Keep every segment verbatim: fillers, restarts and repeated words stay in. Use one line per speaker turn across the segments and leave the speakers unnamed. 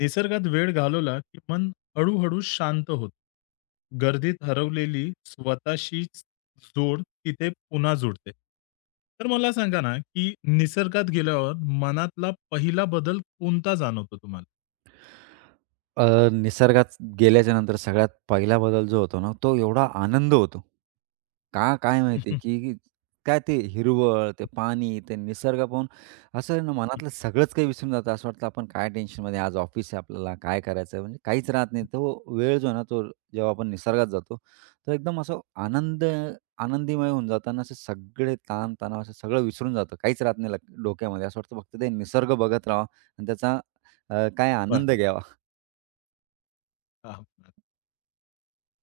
निसर्गात वेळ घालवला की मन हळूहळू शांत होतं. गर्दीत हरवलेली स्वतःशीच जोड तिथे पुन्हा जुळते. तर मला सांगा ना, की निसर्गात गेल्यावर मनातला पहिला बदल कोणता जाणवतो तुम्हाला?
अ, निसर्गात गेल्याच्या नंतर सगळ्यात पहिला बदल जो होतो ना, तो एवढा आनंद होतो. का काय माहिती, की काय ते हिरवळ, ते पाणी, ते निसर्ग पाहून असं आहे ना, मनातलं सगळंच काही विसरून जातं. असं वाटतं आपण काय टेन्शनमध्ये आज ऑफिस आहे आपल्याला, काय करायचं आहे, म्हणजे काहीच राहत नाही. तो वेळ जो आहे ना, तो जेव्हा आपण निसर्गात जातो, तर एकदम असं आनंद आनंदीमय होऊन जातं आणि सगळे ताण-तणाव असं सगळं विसरून जातं. काहीच राहत नाही लक डोक्यामध्ये. असं वाटतं फक्त ते निसर्ग बघत राहावा आणि त्याचा अ, काय आनंद
बरं.
घ्यावा.
हां.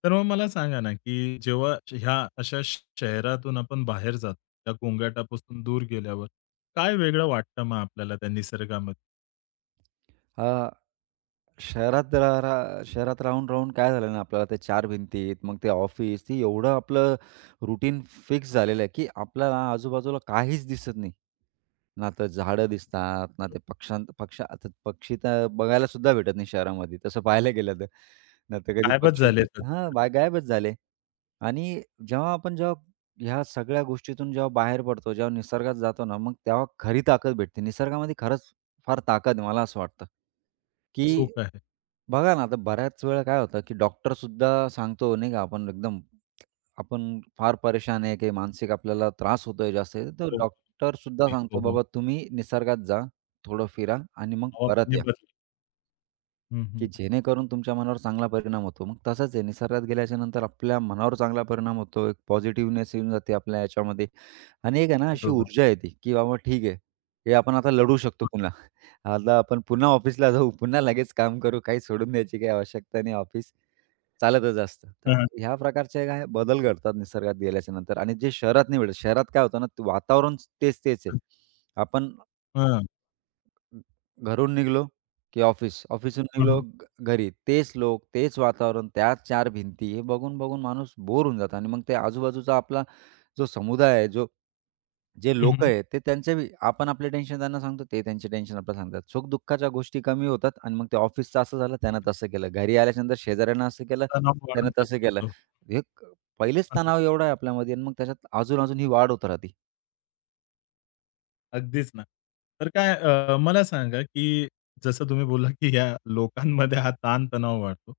तर मग मला सांगा ना, की जेव्हा ह्या अशा श- शहरातून आपण बाहेर जातो, त्या गोंगाटापासून दूर गेल्यावर काय वेगळं वाटतं मग आपल्याला त्या निसर्गामध्ये?
अ, शहरात रा रा शहरात राहून, राहून काय झालं ना आपल्याला ते चार भिंतीत, मग ते ऑफिस, ते एवढं आपलं रुटीन फिक्स झालेलं आहे, की आपल्याला आजूबाजूला काहीच दिसत नाही. ना तर झाडं दिसतात, ना ते पक्षांत पक्ष आता पक्षी तर बघायला सुद्धा भेटत नाही शहरामध्ये तसं पाहायला गेलं तर. ना तर कधी
गायबच झाले.
पक्षीच हां, बा गायबच झाले. आणि जेव्हा आपण जेव्हा ह्या सगळ्या गोष्टीतून जेव्हा बाहेर पडतो, जेव्हा निसर्गात जातो ना, मग तेव्हा खरी ताकद भेटते. निसर्गामध्ये खरंच फार ताकद आहे मला असं वाटतं, की
सुख आहे.
बघा ना, आता बऱ्याच वेळा काय होतं, की डॉक्टरसुद्धा सांगतो नाही का आपण एकदम आपण फार परेशान आहे, काही मानसिक आपल्याला त्रास होतोय जास्त, तर
हो. नक्की.
डॉक्टर सुद्धा सांगतो,
हो, हो.
"बाबा तुम्ही निसर्गात जा, थोडं फिरा आणि मग परत
हवाखाली
या,
बदल. हं, हं.
की जेणेकरून तुमच्या मनावर चांगला परिणाम होतो." मग तसंच आहे, निसर्गात गेल्याच्यानंतर आपल्या मनावर चांगला परिणाम होतो, एक पॉझिटिव्हनेस येऊन जाते आपल्या याच्यामध्ये आणि एक आहे ना अशी
बरोबर.
ऊर्जा येते, की बाबा ठीक आहे, हे आपण आता लढू शकतो पुन्हा. आता आपण पुन्हा ऑफिसला जाऊ, पुन्हा लगेच काम करू, काही सोडून द्यायची काही आवश्यकता नाही ऑफिस चालतच असतं. तर
हां,
मग
हां.
ह्या प्रकारचे काय बदल घडतात निसर्गात गेल्याच्या नंतर आणि जे शहरात नाही भेटत. शहरात काय होतं ना, ते वातावरण तेच, तेच आहे. आपण
हां.
घरून निघलो की ऑफिस, ऑफिसहून
हं,
निघलो
हं.
घ घरी. तेच लोक, तेच वातावरण, त्याच चार भिंती. हे बघून-बघून माणूस बोर होऊन जातो आणि मग ते आजूबाजूचा आपला जो समुदाय आहे, जो जे
हं,
लोक
हं.
आहेत ते त्यांचे बी आपण आपले टेन्शन त्यांना सांगतो, ते त्यांचे टेन्शन आपल्याला सांगतात. सुख-दुःखाच्या गोष्टी कमी होतात आणि मग ते ऑफिसचं असं झालं, त्यानं तसं केलं. घरी आल्याच्यानंतर शेजाऱ्यानं असं केलं,
तणाव
त्यानं
वाढतच
तसं केलं.
राहतो.
हे क- पहिलेच
हं, हं.
तणाव एवढा आहे आपल्यामध्ये आणि मग त्याच्यात अजून-अजून ही वाढ होत राहते.
अगदीच ना. तर काय, अ, मला सांगा, की जसं तुम्ही बोलला, की या लोकांमध्ये हा ताण-तणाव वाढतो.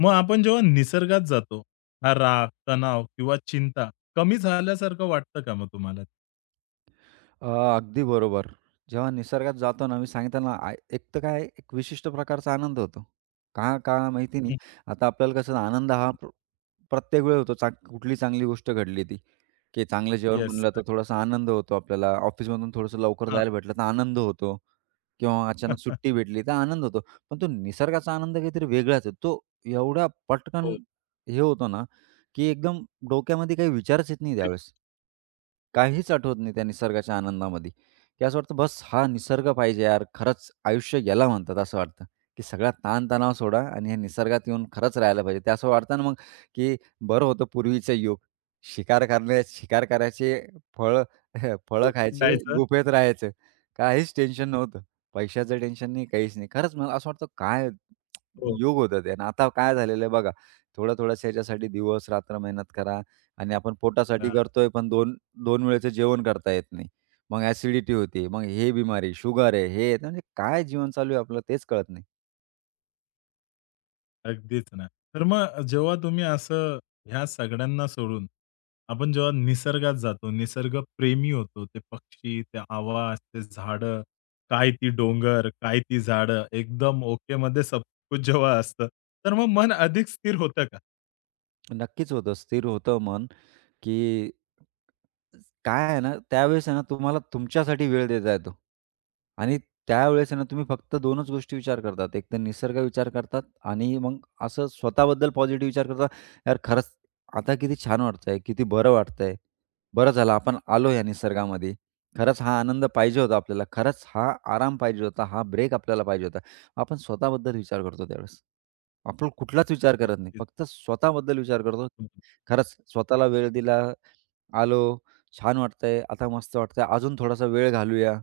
मग आपण जेव्हा निसर्गात जातो, हा राग, तणाव किंवा चिंता कमी झाल्यासारखं वाटतं का मग तुम्हाला?
अ, अगदी बरोबर. जेव्हा निसर्गात जातो ना, मी सांगितलं ना, आय एक तर काय एक विशिष्ट प्रकारचा आनंद होतो. का का माहिती नाही.
हं.
आता आपल्याला कसं आनंद हा प्र प्रत्येक वेळी होतो. चांग कुठली चांगली गोष्ट घडली ती, की चांगलं जेवण
येस.
बनलं तर
नक्कीच.
थोडासा आनंद होतो आपल्याला. ऑफिसमधून थोडंसं लवकर
हां.
जायला भेटलं तर आनंद होतो किंवा अचानक सुट्टी भेटली तर आनंद होतो. पण तो निसर्गाचा आनंद काहीतरी वेगळाच आहे. तो एवढा पटकन
हो.
हे होतो ना, की एकदम डोक्यामध्ये काही विचारच येत नाही
ते
त्यावेळेस. काहीच आठवत नाही त्या निसर्गाच्या आनंदामध्ये, की असं वाटतं बस हा निसर्ग पाहिजे यार. खरंच आयुष्य याला म्हणतात असं वाटतं, की सगळा ताणतणाव सोडा आणि हे निसर्गात येऊन खरंच राहायला पाहिजे. ते असं वाटतं ना मग, की बरं होतं पूर्वीचं युग. शिकार करण्या शिकार करायचे, फळं फळं खायचे,
जायचं.
गुफेत राहायचं. काहीच टेन्शन नव्हतं. पैशाचं टेन्शन नाही, काहीच नाही. खरंच मला असं वाटतं काय
हो.
युग होतं ते आणि आता काय झालेलं आहे बघा. थोड्या-थोड्याशा ह्याच्यासाठी दिवस-रात्र मेहनत करा. आणि आपण पोटासाठी करतोय, पण 2, दोन वेळेचं जेवण करता येत नाही. मग ॲसिडिटी होते, मग हे बिमारी, शुगर आहे, हे आहे. म्हणजे काय जीवन चालू आहे आपलं तेच कळत नाही.
अगदीच ना. तर मग जेव्हा तुम्ही असं ह्या सगळ्यांना सोडून, आपण जेव्हा निसर्गात जातो, निसर्ग प्रेमी होतो, ते पक्षी, ते आवाज, ते झाडं, काय ती डोंगर, काय ती झाडं, एकदम ओके ओकेमध्ये सब कुछ जेव्हा असतं, तर मग मन अधिक स्थिर होतं का?
नक्कीच होतं. स्थिर होतं मन, की काय आहे ना, त्यावेळेस आहे ना, तुम्हाला तुमच्यासाठी वेळ देता येतो आणि त्यावेळेस आहे ना, तुम्ही फक्त 2च गोष्टी विचार करतात. एक तर निसर्ग विचार करतात आणि मग असं स्वतःबद्दल पॉझिटिव्ह विचार करता, यार खरंच आता किती छान वाटतंय, किती बरं वाटतंय. बरं झालं आपण आलो या निसर्गामध्ये. खरंच हा आनंद पाहिजे होता आपल्याला. खरंच हा आराम पाहिजे होता. हा ब्रेक आपल्याला पाहिजे होता. आपण स्वतःबद्दल विचार करतो त्यावेळेस. आपण कुठलाच विचार करत नाही.
अगदीच.
फक्त स्वतःबद्दल विचार करतो. खरंच स्वतःला वेळ दिला, आलो, छान वाटतंय, आता मस्त वाटतंय, अजून थोडासा वेळ घालवूया.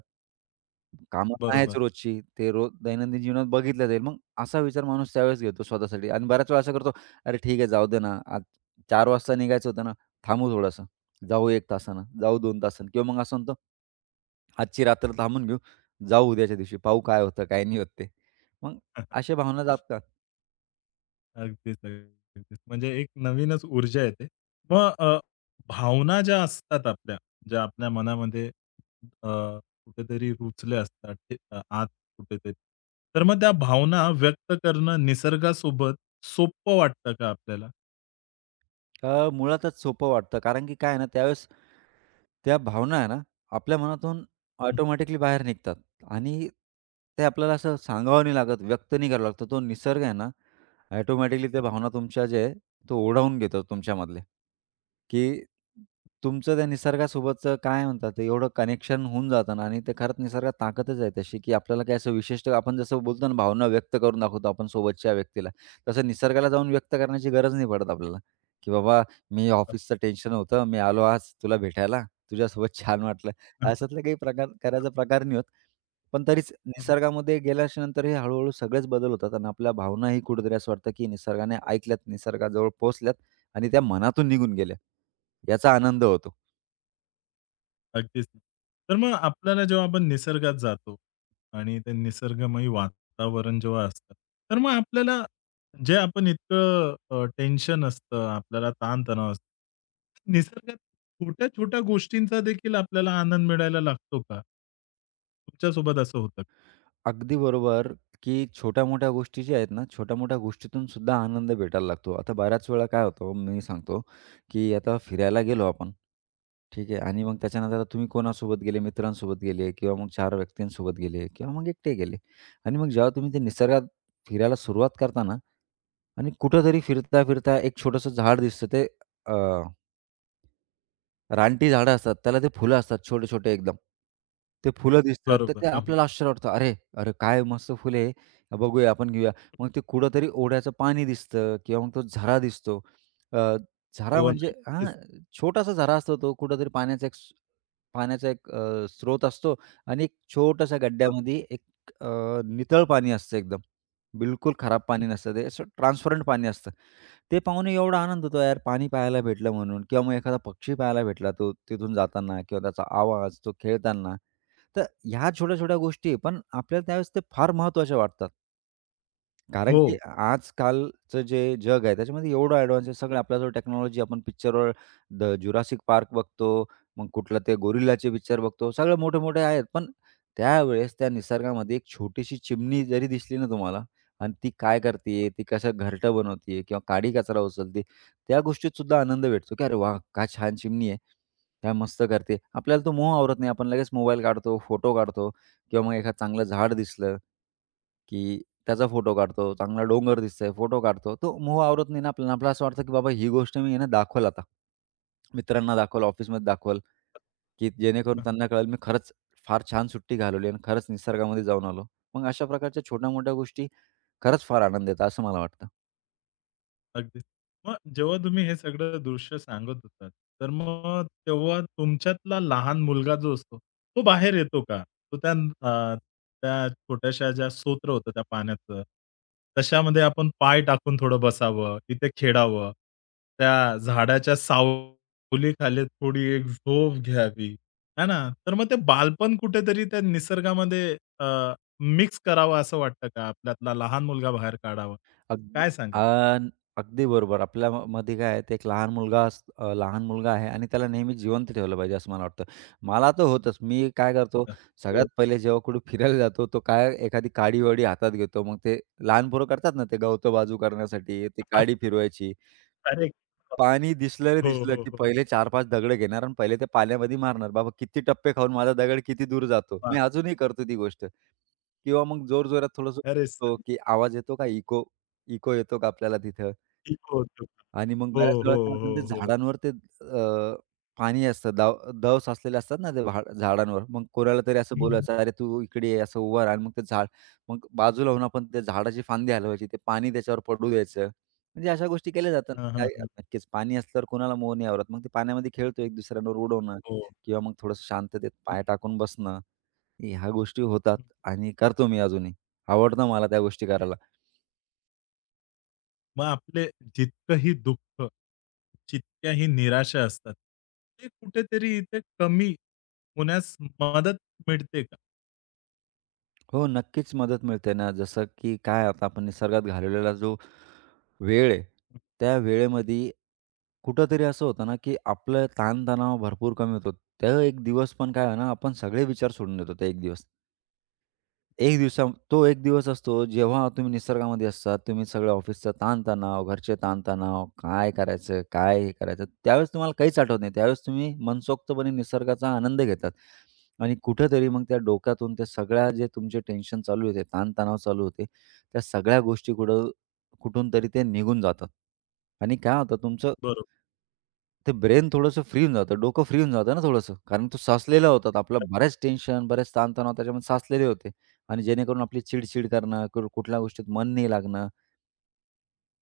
कामं
बरोबर.
आहेच रोजची, ते रोज दैनंदिन जीवनात बघितलं जाईल. मग असा विचार माणूस त्यावेळेस घेतो स्वतःसाठी आणि बऱ्याच वेळा असं करतो, "अरे ठीक आहे, जाऊ दे ना, आज चार वाजता निघायचं होतं ना, थांबू थोडंसं. जाऊ एक तासानं, जाऊ दोन तासानं." किंवा मग असं म्हणतो, "आजची रात्र थांबून घेऊ, जाऊ उद्याच्या दिवशी, पाहू काय होतं, काय नाही होत ते." मग अशा भावना जागतात.
अगदीच, अगदीच. म्हणजे एक नवीनच ऊर्जा येते. मग अ, भावना ज्या असतात आपल्या, ज्या आपल्या मनामध्ये, अ, कुठेतरी रुजल्या असतात, ते अ, आत कुठेतरी. तर मग त्या भावना व्यक्त करणं निसर्गासोबत सोपं वाटतं का आपल्याला?
अ, मुळातच सोपं वाटतं. कारण की काय आहे ना, त्यावेळेस त्या भावना आहे ना, आपल्या मनातून ऑटोमॅटिकली बाहेर निघतात आणि ते आपल्याला असं सांगावं नाही लागत, व्यक्त नाही करावं लागतं. तो निसर्ग आहे ना, ऑटोमॅटिकली त्या भावना तुमच्या जे आहे, तो ओढावून घेतो तुमच्यामधले, की तुमचं त्या निसर्गासोबतचं काय म्हणतात ते एवढं कनेक्शन होऊन जातं ना आणि ते खरंच निसर्गात ताकदच आहे तशी, की आपल्याला काय असं विशिष्ट आपण जसं बोलतो ना भावना व्यक्त करून दाखवतो आपण सोबतच्या व्यक्तीला, तसं निसर्गाला जाऊन व्यक्त करण्याची गरज नाही पडत आपल्याला, की बाबा मी
हं.
ऑफिसचं टेन्शन होतं, मी आलो आज तुला भेटायला, तुझ्यासोबत छान वाटलं. अशातले काही प्रकार करायचा प्रकार नाही होत. पण तरीच निसर्गामध्ये गेल्याच्या नंतर हे हळू-हळू सगळेच बदल होतात आणि आपल्या भावनाही कुठेतरी असं वाटतं, की निसर्गाने ऐकल्यात, निसर्गाजवळ पोहोचल्यात आणि त्या मनातून निघून गेल्या. याचा आनंद होतो.
अगदीच. तर मग आपल्याला जेव्हा आपण निसर्गात जातो आणि ते निसर्गमय वातावरण जेव्हा असतं, तर मग आपल्याला जे आपण इतकं अ, टेन्शन असतं, आपल्याला ताणतणाव असतो. निसर्गात छोट्या-छोट्या गोष्टींचा देखील आपल्याला आनंद मिळायला लागतो का? तुमच्यासोबत असं होतं का?
अगदी बरोबर, की छोट्या-मोठ्या गोष्टी ज्या आहेत ना, छोट्या-मोठ्या गोष्टीतून सुद्धा आनंद भेटायला लागतो. आता बऱ्याच वेळा काय होतं, मी सांगतो, की आता फिरायला गेलो आपण, ठीक आहे आणि मग त्याच्यानंतर आता तुम्ही कोणासोबत गेले, मित्रांसोबत गेले किंवा मग चार व्यक्तींसोबत गेले किंवा मग एकटे गेले आणि मग जेव्हा तुम्ही ते निसर्गात फिरायला सुरुवात करता ना आणि कुठेतरी फिरता-फिरता एक छोटंसं झाड दिसतं ते रानटी झाडं असतात. त्याला ते फुलं असतात छोटे-छोटे एकदम. ते फुलं दिसतात, तर
बरोबर.
ते
हं, हं.
आपल्याला आश्चर्य वाटतं. अरे, अरे, काय मस्त फुले, आहे. बघूया, आपण घेऊया. मग ते कुठेतरी ओढ्याचं पाणी दिसतं किंवा मग तो झरा दिसतो. अ, झरा
हो ना.
म्हणजे हां,
तेच.
छोटासा झरा असतो तो. कुठेतरी पाण्याचा एक स पाण्याचा एक अ, स्रोत असतो आणि एक छोट्याशा
बरोबर.
गड्ड्यामध्ये एक अ, नितळ पाणी असतं एकदम. बिलकुल खराब पाणी नसतं ते. असं ट्रान्सपरंट पाणी असतं. ते पाहून एवढा आनंद होतो यार पाणी पाहायला भेटलं म्हणून किंवा मग एखादा पक्षी पाहायला भेटला तो तिथून जाताना किंवा त्याचा आवाज, तो खेळताना. तर ह्या छोट्या-छोट्या गोष्टी आहे, पण आपल्याला त्यावेळेस ते फार महत्त्वाच्या वाटतात. कारण की आजकालचं जे जग आहे त्याच्यामध्ये एवढं ॲडव्हान्स आहे. सगळं आपल्याजवळ टेक्नॉलॉजी आपण पिक्चरवर द जुरासिक पार्क बघतो, मग कुठलं ते गोरिल्लाचे पिक्चर बघतो. सगळे मोठे-मोठे आहेत. पण त्यावेळेस त्या निसर्गामध्ये एक छोटीशी चिमणी जरी दिसली ना तुम्हाला आणि ती काय करतीये, ती कसं घरटं बनवतीये किंवा काडी कचरा उचलते, त्या गोष्टीत सुद्धा आनंद भेटतो, की "अरे वाह! काय छान चिमणी आहे. काय मस्त करते." आपल्याला तो मोह आवरत नाही. आपण लगेच मोबाईल काढतो, फोटो काढतो किंवा मग एखादं चांगलं झाड दिसलं, की त्याचा फोटो काढतो, चांगला डोंगर दिसतंय, फोटो काढतो. तो मोह आवरत नाही ना आपल्याला. आपल्याला असं वाटतं की बाबा ही गोष्ट मी आहे ना आता. मित्रांना दाखवेल, ऑफिसमध्ये दाखवेल, की जेणेकरून
हो.
त्यांना कळेल मी खरंच फार छान सुट्टी घालवली आणि खरंच निसर्गामध्ये जाऊन आलो. मग अशा प्रकारच्या छोट्या-मोठ्या गोष्टी खरंच फार आनंद देतात असं मला वाटतं.
अगदीच. मग जेव्हा तुम्ही हे सगळं दृश्य सांगत होतात, तर मग तेव्हा तुमच्यातला लहान मुलगा जो असतो, तो बाहेर येतो का? तो त्या, अ, त्या छोट्याशा ज्या स्तोत्र होतं त्या पाण्याचं, तशामध्ये आपण पाय टाकून थोडं बसावं, तिथे खेळावं. त्या झाडाच्या सावलीखाली थोडी एक झोप घ्यावी, है ना? तर मग ते बालपण कुठेतरी त्या निसर्गामध्ये मिक्स करावं असं वाटतं का? आपल्यातला लहान मुलगा बाहेर काढावा.
अगदी
काय सांगाल?
अन् अगदी बरोबर. आपल्यामध्ये काय आहे, ते एक लहान मुलगा अस अ, लहान मुलगा आहे आणि त्याला नेहमी जिवंत ठेवलं पाहिजे असं मला वाटतं. मला तर होतंच. मी काय करतो,
हं, हो.
सगळ्यात पहिले जेव्हा कुठे फिरायला जातो, तो काय एखादी काडी-वाडी हातात घेतो. मग ते लहान पोरं करतात ना, ते गवतं बाजू करण्यासाठी ती काडी फिरवायची.
अरे
पाणी दिसलं रे
हो,
दिसलं,
हो,
की
हो.
पहिले चार पाच दगडं घेणार आणि पहिले ते पाण्यामध्ये मारणार. बाबा किती टप्पे खाऊन माझा दगड किती दूर जातो.
वाह!
मी अजूनही करतो ती गोष्ट किंवा मग जोरजोरात थोडंसं,
अरे सर,
की आवाज येतो का इको, इको येतो का आपल्याला तिथं?
ठीक होतो.
आणि मग
हो,
बऱ्याच वेळा
हो,
काय होतं ना,
हो,
ते
हो.
झाडांवर ते अ, पाणी असतं, दव दव साचलेले असतात ना ते भाड झाडांवर. मग कोणाला तरी असं
हं.
बोलायचं, "अरे तू इकडे ये," असं उभा राहा आणि मग ते झाड मग बाजूला होऊन आपण त्या झाडाची फांदी हलवायची, ते पाणी त्याच्यावर पडू द्यायचं. म्हणजे अशा गोष्टी केल्या जातात.
हां, हां,
नाही
हां.
नक्कीच पाणी असल्यावर कोणाला मोह नाही आवरत. मग ते पाण्यामध्ये खेळतो, एक दुसऱ्यांवर उडवणं
हो.
किंवा मग थोडंसं शांततेत
हं,
पाय टाकून बसणं, ह्या गोष्टी होतात आणि करतो मी अजूनही. आवडतं मला त्या गोष्टी करायला.
मग आपले जितकंही दुःख, जितक्याही निराशा असतात, ते कुठेतरी इथे कमी होण्यास मदत मिळते का?
हो, नक्कीच मदत मिळते ना. जसं की काय आता आपण निसर्गात घालवलेला जो वेळ आहे, त्या वेळेमध्ये कुठेतरी असं होतं ना, की आपलं ताणतणाव भरपूर कमी होतो. त्या एक दिवस पण काय आहे ना, आपण सगळे विचार सोडून देतो त्या एक दिवस. एक दिवसा तो एक दिवस असतो जेव्हा तुम्ही निसर्गामध्ये असतात, तुम्ही सगळं ऑफिसचा ताणतणाव, घरचे ताणतणाव, काय करायचं, काय हे करायचं, त्यावेळेस तुम्हाला काहीच आठवत नाही. त्यावेळेस तुम्ही मनसोक्तपणे निसर्गाचा आनंद घेतात आणि कुठेतरी मग त्या डोक्यातून त्या सगळ्या जे तुमचे टेन्शन चालू होते, ताणतणाव चालू होते, त्या सगळ्या गोष्टी कुठं कुठून तरी ते निघून जातात आणि काय होतं तुमचं
बरोबर.
ते ब्रेन थोडंसं फ्री होऊन जातं, डोकं फ्री होऊन जातं ना थोडंसं. कारण तो साचलेला होता. तर आपला बऱ्याच टेन्शन, बऱ्याच ताणतणाव त्याच्यामध्ये साचलेले होते आणि जेणेकरून आपली चिड-चिड करणं, कुठ कुठल्या गोष्टीत मन नाही लागणं,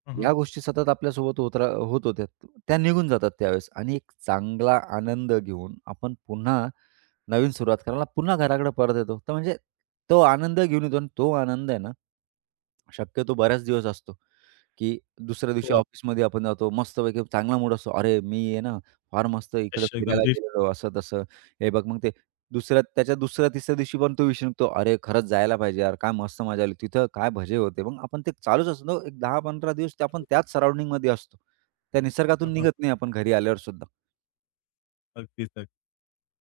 हं, हं.
या गोष्टी सतत आपल्यासोबत होत रा होत होत्या. त्या निघून जातात त्यावेळेस आणि एक चांगला आनंद घेऊन आपण पुन्हा नवीन सुरुवात करायला पुन्हा घराकडे परत येतो. तर म्हणजे तो आनंद घेऊन येतो आणि तो आनंद आहे ना, शक्यतो बऱ्याच दिवस असतो. की दुसऱ्या दिवशी
हो,
ऑफिसमध्ये आपण जातो. मस्तपैकी चांगला मूड असतो. "अरे, मी आहे ना, फार मस्त इकडे
फ्रेश एकदम
फिरायला गेलेलो," असं-तसं. हे बघ मग ते दुसऱ्या त्याच्या दुसऱ्या, तिसऱ्या दिवशी पण तो विषय निघतो. "अरे, खरंच जायला पाहिजे यार. काय मस्त मजा आली. तिथं काय भजे होते." मग आपण ते चालूच असतो. एक दहा पंधरा दिवस ते आपण
रिफ्रेश.
त्याच सराउंडिंगमध्ये असतो. त्या निसर्गातून निघत नाही आपण घरी आल्यावर सुद्धा.
अगदीच, अगदी.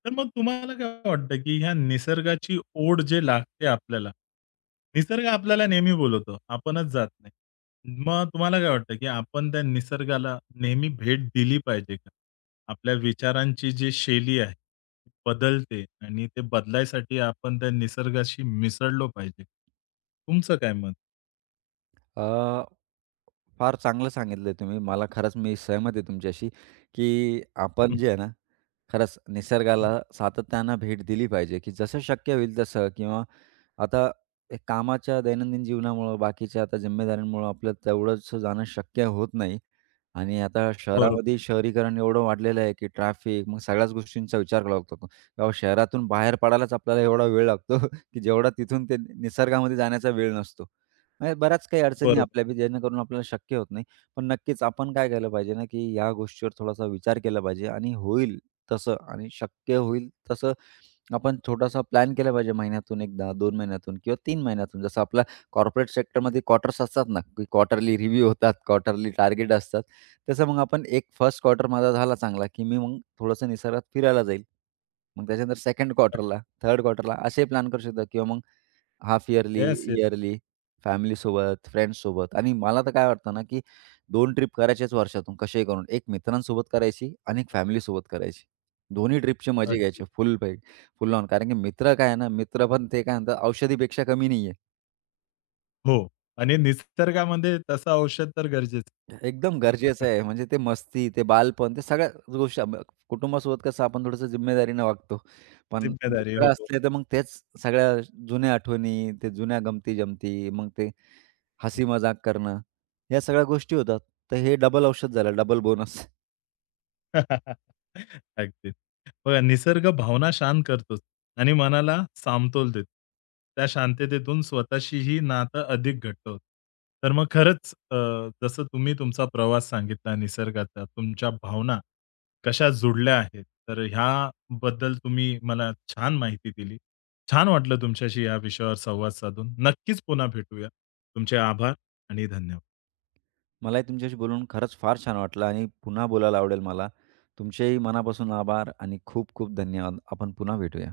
तर मग तुम्हाला काय वाटतं, की ह्या निसर्गाची ओढ जे लागते आपल्याला, निसर्ग आपल्याला नेहमी बोलवतो, आपणच जात नाही. मग तुम्हाला काय वाटतं, की आपण त्या निसर्गाला नेहमी भेट दिली पाहिजे का? आपल्या विचारांची जी शैली आहे, ती बदलते आणि ते बदलायसाठी आपण त्या निसर्गाशी मिसळलो पाहिजे. तुमचं काय मत?
अ, फार चांगलं सांगितलं तुम्ही. मला खरंच मी सहमत आहे तुमच्याशी, की आपण
हं,
जे आहे ना, खरंच
हं.
निसर्गाला सातत्यानं भेट दिली पाहिजे, की जसं शक्य होईल तसं किंवा आता हे कामाच्या दैनंदिन जीवनामुळं, बाकीच्या आता जिम्मेदाऱ्यांमुळं आपलं तेवढंसं जाणं शक्य होत नाही आणि आता
बरोबर,
शहरामध्ये शहरीकरण एवढं वाढलेलं आहे, की ट्रॅफिक मग सगळ्याच गोष्टींचा विचार करावा लागतो. तेव्हा शहरातून बाहेर पडायलाच आपल्याला एवढा वेळ लागतो, की जेवढा तिथून ते निसर्गामध्ये जाण्याचा वेळ नसतो. म्हणजे बऱ्याच काही अडचणी
बरोबर.
आपल्या बी जेणेकरून आपल्याला शक्य होत नाही. पण नक्कीच आपण काय केलं पाहिजे ना, की या गोष्टीवर थोडासा विचार केला पाहिजे आणि होईल तसं आणि शक्य होईल तसं आपण छोटासा प्लॅन केला पाहिजे महिन्यातून एकदा, दोन महिन्यातून किंवा तीन महिन्यातून. जसं आपला कॉर्पोरेट सेक्टरमध्ये क्वार्टर्स असतात ना, की क्वार्टरली रिव्ह्यू होतात, क्वार्टरली टार्गेट असतात. तसं मग आपण एक फर्स्ट क्वार्टर माझा झाला चांगला, की मी मग थोडंसं निसर्गात फिरायला जाईल. मग त्याच्यानंतर सेकंड क्वार्टरला, थर्ड क्वार्टरला असे प्लॅन करू शकतो किंवा मग half yearly,
yes, yes.
Yearly, फॅमिलीसोबत, फ्रेंड्ससोबत आणि मला तर काय वाटतं ना, की दोन ट्रिप करायच्याच वर्षातून कसेही करून. एक मित्रांसोबत करायची आणि एक फॅमिलीसोबत करायची. दोन्ही ट्रिपचे मजे
अगदी.
घ्यायचे फुल फुल ऑन. कारण की मित्र काय आहे ना, मित्र पण ते काय म्हणतात औषधीपेक्षा कमी नाहीये.
हो. आणि निसर्गामध्ये तसं औषध तर गरजेचं.
एकदम गरजेचं आहे. म्हणजे ते मस्ती, ते बालपण, ते सगळ्या गोष्टी आम कुटुंबासोबत कसं आपण थोडंसं जिम्मेदारीनं वागतो. पण
जिम्मेदारी.
मित्र
हो.
असले तर मग तेच सगळ्या जुन्या आठवणी, ते जुन्या गमती-जमती, मग ते हसी-मजाक करणं, या सगळ्या गोष्टी होतात. तर हे डबल औषध झालं, डबल बोनस.
अगदीच. बघा निसर्ग भावना शांत करतोच आणि मनाला सामतोल देतो. त्या शांततेतून स्वतःशीही नातं अधिक घट्ट होतं. तर मग खरंच, अ, जसं तुम्ही तुमचा प्रवास सांगितला निसर्गाचा, तुमच्या भावना कशा जुडल्या आहेत. तर ह्याबद्दल तुम्ही मला छान माहिती दिली. छान वाटलं तुमच्याशी या विषयावर संवाद साधून. नक्कीच पुन्हा भेटूया. तुमचे आभार आणि धन्यवाद.
मलाही तुमच्याशी बोलून खरंच फार छान वाटलं आणि पुन्हा बोलायला आवडेल मला. तुमचेही मनापासून आभार आणि खूप खूप धन्यवाद. आपण पुन्हा भेटूया.